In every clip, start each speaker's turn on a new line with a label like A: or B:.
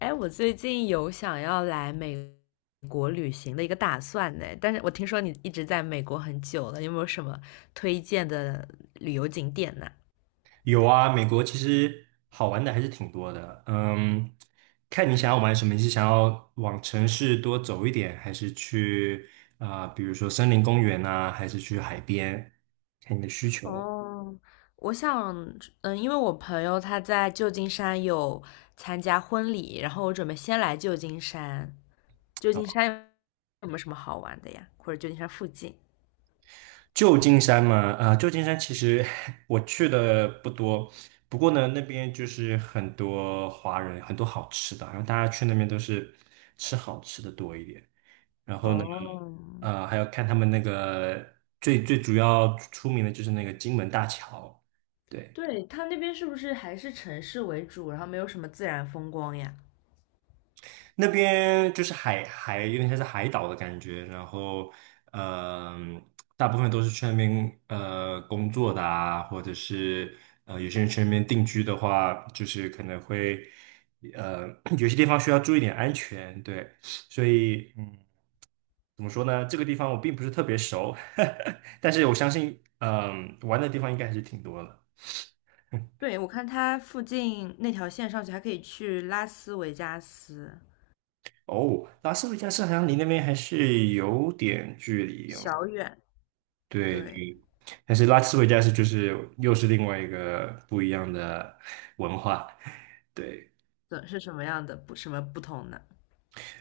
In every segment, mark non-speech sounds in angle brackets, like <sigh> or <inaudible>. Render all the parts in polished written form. A: 哎，我最近有想要来美国旅行的一个打算呢，但是我听说你一直在美国很久了，有没有什么推荐的旅游景点呢？
B: 有啊，美国其实好玩的还是挺多的。嗯，看你想要玩什么，你是想要往城市多走一点，还是去比如说森林公园啊，还是去海边？看你的需求。
A: 哦，我想，因为我朋友他在旧金山有参加婚礼，然后我准备先来旧金山。旧金山有没有什么好玩的呀？或者旧金山附近？
B: 旧金山嘛，啊、旧金山其实 <laughs> 我去的不多，不过呢，那边就是很多华人，很多好吃的，然后大家去那边都是吃好吃的多一点。然后呢，
A: 哦，
B: 呃，还要看他们那个最主要出名的就是那个金门大桥。对，
A: 对，他那边是不是还是城市为主，然后没有什么自然风光呀？
B: 那边就是海有点像是海岛的感觉。然后嗯、大部分都是去那边工作的啊，或者是有些人去那边定居的话，就是可能会呃 <coughs> <clears throat> 有些地方需要注意点安全，对，所以。嗯。怎么说呢？这个地方我并不是特别熟，<laughs> 但是我相信，嗯，玩的地方应该还是挺多的。
A: 对，我看它附近那条线上去还可以去拉斯维加斯，
B: 哦，拉斯维加斯好像离那边还是有点距离哦。
A: 小远。
B: 对
A: 对，
B: 对，但是拉斯维加斯就是又是另外一个不一样的文化。<laughs> 对。
A: 怎是什么样的不什么不同呢？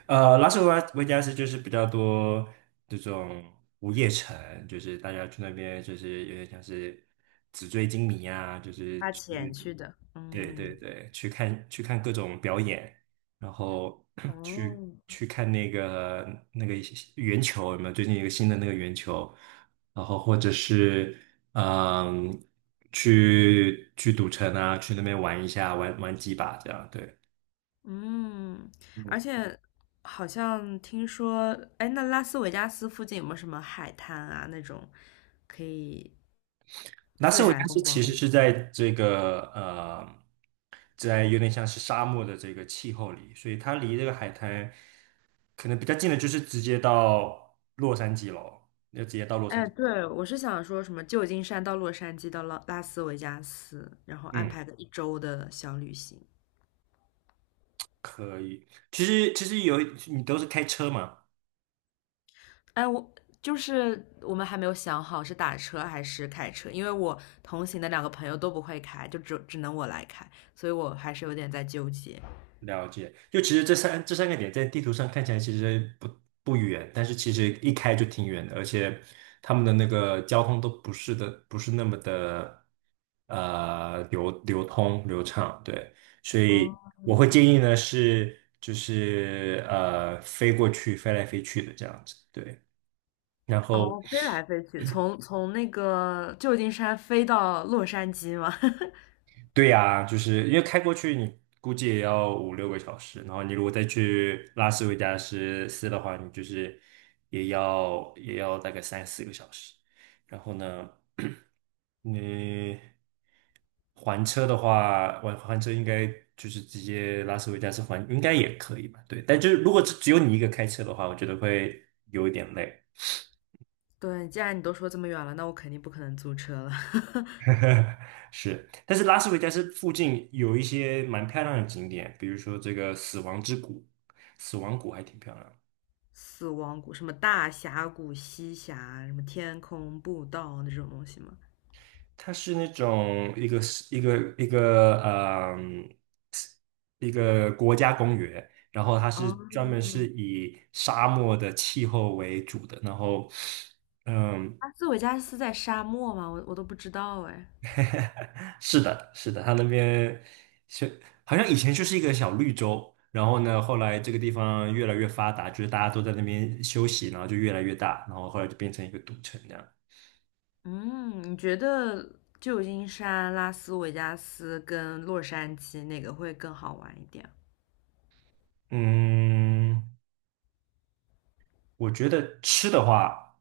B: 呃，拉斯维加斯就是比较多这种午夜城，就是大家去那边就是有点像是纸醉金迷啊，就是
A: 花
B: 去，
A: 钱去的。
B: 对
A: 嗯
B: 对对，去看各种表演，然后 <clears throat> 去
A: 哦，
B: 去看那个那个圆球有没有？最近一个新的那个圆球，然后或者是嗯，去赌城啊，去那边玩一下，玩玩几把这样，对。
A: 嗯，而
B: 嗯，
A: 且好像听说，哎，那拉斯维加斯附近有没有什么海滩啊那种可以
B: 拉斯
A: 自
B: 维加
A: 然
B: 斯
A: 风光？
B: 其实是在这个在有点像是沙漠的这个气候里，所以它离这个海滩可能比较近的，就是直接到洛杉矶咯，要直接到洛杉
A: 哎，
B: 矶。
A: 对，我是想说什么旧金山到洛杉矶到拉拉斯维加斯，然后安
B: 嗯，
A: 排个一周的小旅行。
B: 可以。其实有你都是开车嘛，
A: 哎，我就是我们还没有想好是打车还是开车，因为我同行的两个朋友都不会开，就只能我来开，所以我还是有点在纠结。
B: 了解。就其实这三个点在地图上看起来其实不远，但是其实一开就挺远的，而且他们的那个交通都不是的，不是那么的。流畅，对，所
A: 哦，
B: 以我会
A: 嗯
B: 建议呢是就是呃飞过去飞来飞去的这样子，对，然后
A: 哦，飞来飞去，从那个旧金山飞到洛杉矶吗？<laughs>
B: 对呀、就是因为开过去你估计也要五六个小时，然后你如果再去拉斯维加斯的话，你就是也要大概三四个小时。然后呢，<clears throat> 你。还车的话，还车应该就是直接拉斯维加斯还，应该也可以吧？对，但就是如果只有你一个开车的话，我觉得会有一点累。
A: 对，既然你都说这么远了，那我肯定不可能租车了。<laughs>
B: <laughs> 是，但是拉斯维加斯附近有一些蛮漂亮的景点，比如说这个死亡之谷，死亡谷还挺漂亮的。
A: 死亡谷，什么大峡谷、西峡，什么天空步道那种东西吗？
B: 它是那种一个一个嗯一个国家公园，然后它
A: 吗？
B: 是
A: 哦，
B: 专门是以沙漠的气候为主的，然后嗯，
A: 斯斯维加斯在沙漠吗我都不知道哎。
B: <laughs> 是的，是的，它那边是好像以前就是一个小绿洲，然后呢，后来这个地方越来越发达，就是大家都在那边休息，然后就越来越大，然后后来就变成一个赌城这样。
A: 嗯，你觉得旧金山、拉斯维加斯跟洛杉矶哪个会更好玩一点？
B: 嗯，我觉得吃的话，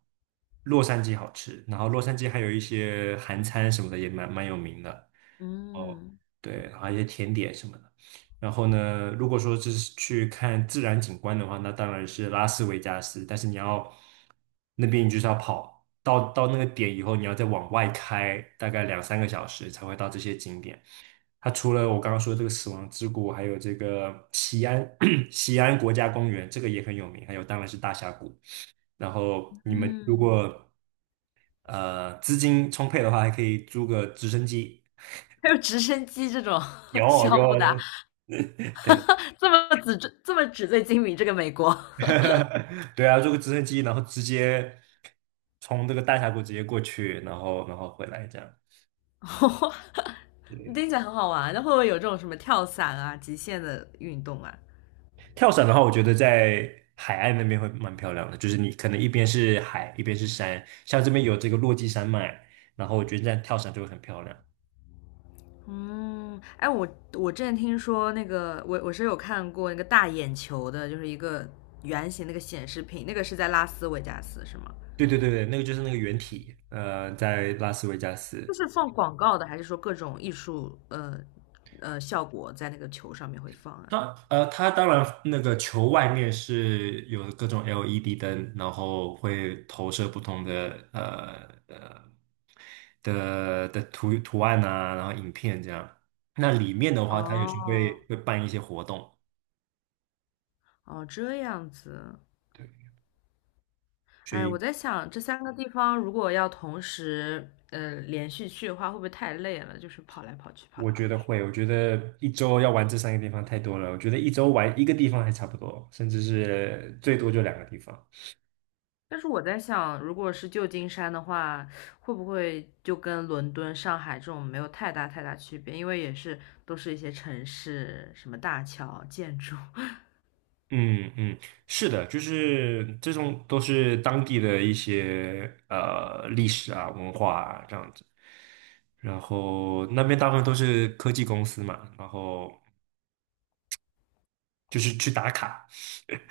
B: 洛杉矶好吃，然后洛杉矶还有一些韩餐什么的也蛮有名的。哦，
A: 嗯
B: 对，还有一些甜点什么的。然后呢，如果说这是去看自然景观的话，那当然是拉斯维加斯。但是你要那边，你就是要跑到那个点以后，你要再往外开大概两三个小时才会到这些景点。它除了我刚刚说这个死亡之谷，还有这个西安 <coughs> <clears throat> 西安国家公园，这个也很有名。还有当然是大峡谷。然后你们如
A: 嗯，
B: 果呃资金充沛的话，还可以租个直升机。
A: <laughs> 还有直升机这种 <laughs>
B: 有
A: 项
B: 有，
A: 目的啊，
B: 对，
A: <laughs> 这么纸醉金迷，这个美国，
B: <laughs> 对啊，坐个直升机，然后直接从这个大峡谷直接过去，然后回来这样。
A: <laughs>
B: 对，
A: 听起来很好玩。那会不会有这种什么跳伞啊、极限的运动啊？
B: 跳伞的话，我觉得在海岸那边会蛮漂亮的，就是你可能一边是海，一边是山，像这边有这个落基山脉，然后我觉得这样跳伞就会很漂亮。
A: 嗯，哎，我之前听说那个，我是有看过那个大眼球的，就是一个圆形那个显示屏，那个是在拉斯维加斯是吗？
B: 对对对对，那个就是那个原体，呃，在拉斯维加
A: 就
B: 斯，
A: 是放广告的，还是说各种艺术效果在那个球上面会放啊？
B: 当呃，它当然那个球外面是有各种 LED 灯，然后会投射不同的的图案啊，然后影片这样。那里面的话，它有时候
A: 哦
B: 会办一些活动，
A: 哦，这样子。
B: 对，所
A: 哎，我
B: 以
A: 在想这三个地方如果要同时连续去的话，会不会太累了？就是跑来跑去，跑来
B: 我觉
A: 跑
B: 得
A: 去。
B: 会，我觉得一周要玩这三个地方太多了，我觉得一周玩一个地方还差不多，甚至是最多就两个地方。
A: 但是我在想，如果是旧金山的话，会不会就跟伦敦、上海这种没有太大区别？因为也是都是一些城市，什么大桥、建筑。
B: 嗯嗯，是的，就是这种都是当地的一些呃历史啊、文化啊这样子。然后那边大部分都是科技公司嘛，然后就是去打卡，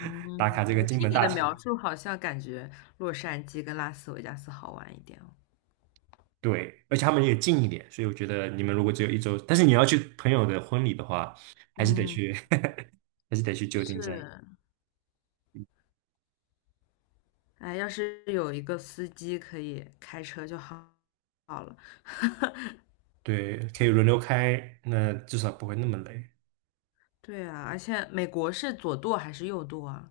A: 嗯，
B: 打卡这个
A: 我
B: 金
A: 听
B: 门
A: 你
B: 大
A: 的
B: 桥。
A: 描述，好像感觉洛杉矶跟拉斯维加斯好玩一点哦。
B: 对，而且他们也近一点，所以我觉得你们如果只有一周，但是你要去朋友的婚礼的话，还是得
A: 嗯，
B: 去，<laughs> 还是得去旧金山。
A: 是，哎，要是有一个司机可以开车就好了。<laughs>
B: 对，可以轮流开，那至少不会那么累。
A: 对啊，而且美国是左舵还是右舵啊？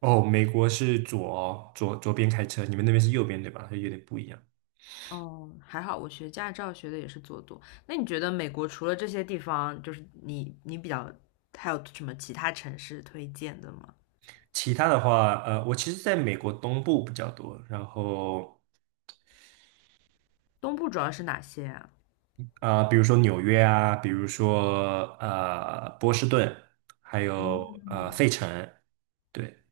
B: 哦，美国是左哦左左边开车，你们那边是右边对吧？所以有点不一样。
A: 哦，还好我学驾照学的也是左舵。那你觉得美国除了这些地方，就是你比较还有什么其他城市推荐的吗？
B: 其他的话，呃，我其实在美国东部比较多，然后
A: 东部主要是哪些啊？
B: 比如说纽约啊，比如说呃波士顿，还有呃
A: 嗯
B: 费城，对，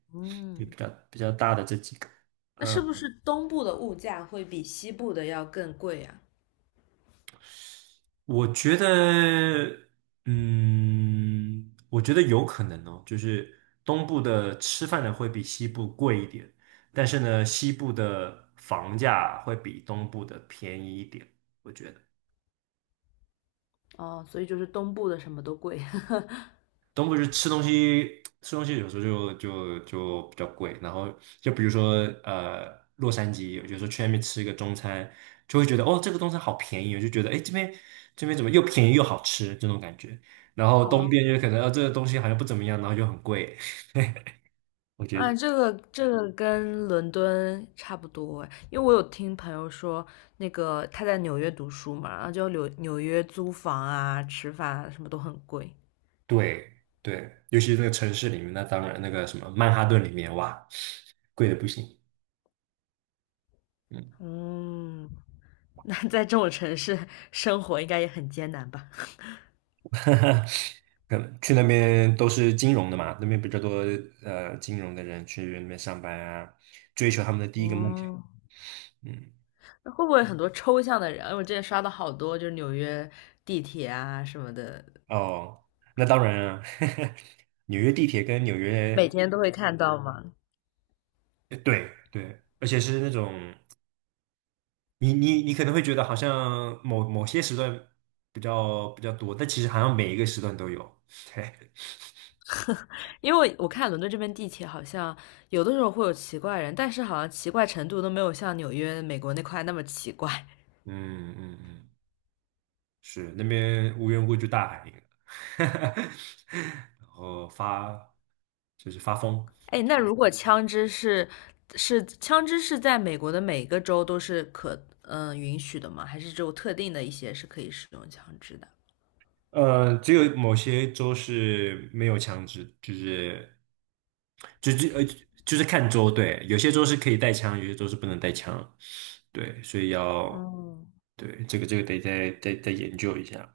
B: 就
A: 嗯。
B: 比较大的这几个。
A: 那是不是东部的物价会比西部的要更贵呀？
B: 我觉得，嗯，我觉得有可能哦，就是东部的吃饭的会比西部贵一点，但是呢，西部的房价会比东部的便宜一点，我觉得。
A: 哦，所以就是东部的什么都贵。<laughs>
B: 东部就吃东西，吃东西有时候就比较贵。然后就比如说呃，洛杉矶，有时候去那边吃一个中餐，就会觉得哦，这个中餐好便宜，我就觉得哎，诶这边怎么又便宜又好吃这种感觉。然后东
A: 哦，
B: 边就可能啊，这个东西好像不怎么样，然后又很贵。我觉
A: 啊，
B: 得
A: 这个跟伦敦差不多诶，因为我有听朋友说，那个他在纽约读书嘛，然后就纽约租房啊、吃饭啊什么都很贵。
B: 对对，尤其是那个城市里面，那当然那个什么曼哈顿里面，哇，贵的不行。嗯
A: 嗯，<laughs> 那在这种城市生活应该也很艰难吧？<laughs>
B: <laughs> 可能去那边都是金融的嘛，那边比较多呃金融的人去那边上班啊，追求他们的第一个梦想。
A: 嗯，
B: 嗯，
A: 那会不会很多抽象的人？因为我之前刷到好多，就是纽约地铁啊什么的，
B: 哦，那当然啊，<laughs> 纽约地铁跟纽
A: 每
B: 约，
A: 天都会看到吗？
B: 呃对对，而且是那种你可能会觉得好像某些时段比较多，但其实好像每一个时段都有。<laughs> 对，
A: 因为我看伦敦这边地铁好像有的时候会有奇怪人，但是好像奇怪程度都没有像纽约、美国那块那么奇怪。
B: 嗯嗯嗯，是那边无缘无故就大喊一个，<laughs> 然后发就是发疯。
A: 哎，那如果枪支是是枪支是在美国的每个州都是可允许的吗？还是只有特定的一些是可以使用枪支的？
B: 呃，只有某些州是没有枪支，就是就就呃就是看州，对，有些州是可以带枪，有些州是不能带枪，对，所以要
A: 嗯，
B: 对这个这个得再研究一下。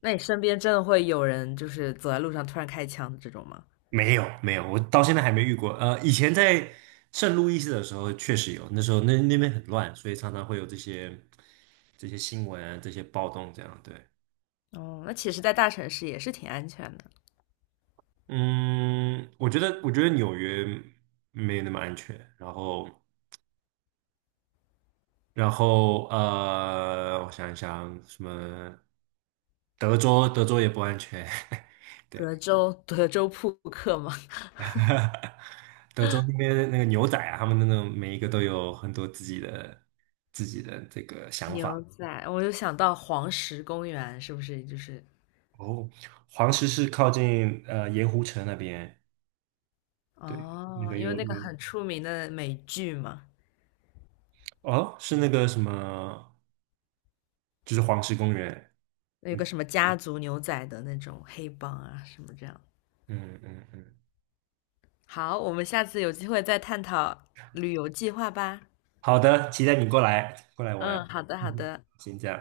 A: 那你身边真的会有人就是走在路上突然开枪的这种吗？
B: 没有没有，我到现在还没遇过。呃，以前在圣路易斯的时候确实有，那时候那边很乱，所以常常会有这些新闻啊，这些暴动这样，对。
A: 哦，那其实，在大城市也是挺安全的。
B: 嗯，我觉得，我觉得纽约没有那么安全。然后，然后呃，我想一想，什么德州，德州也不安全，<laughs> 对，
A: 德州，德州扑克吗？<laughs>
B: <laughs> 德州那边那个牛仔啊，他们那种每一个都有很多自己的这个想
A: 牛
B: 法。
A: 仔，我就想到黄石公园，是不是就是
B: 哦，黄石是靠近呃盐湖城那边，对，那
A: 哦？
B: 个
A: 因为
B: 有
A: 那个
B: 有
A: 很出名的美剧嘛，
B: 哦，是那个什么，就是黄石公园。
A: 有个
B: 嗯
A: 什么家族牛仔的那种黑帮啊，什么这样。
B: 嗯嗯嗯，
A: 好，我们下次有机会再探讨旅游计划吧。
B: 好的，期待你过来
A: 嗯，
B: 玩。
A: 好的，
B: <laughs> 嗯
A: 好
B: 哼，
A: 的。
B: 先这样。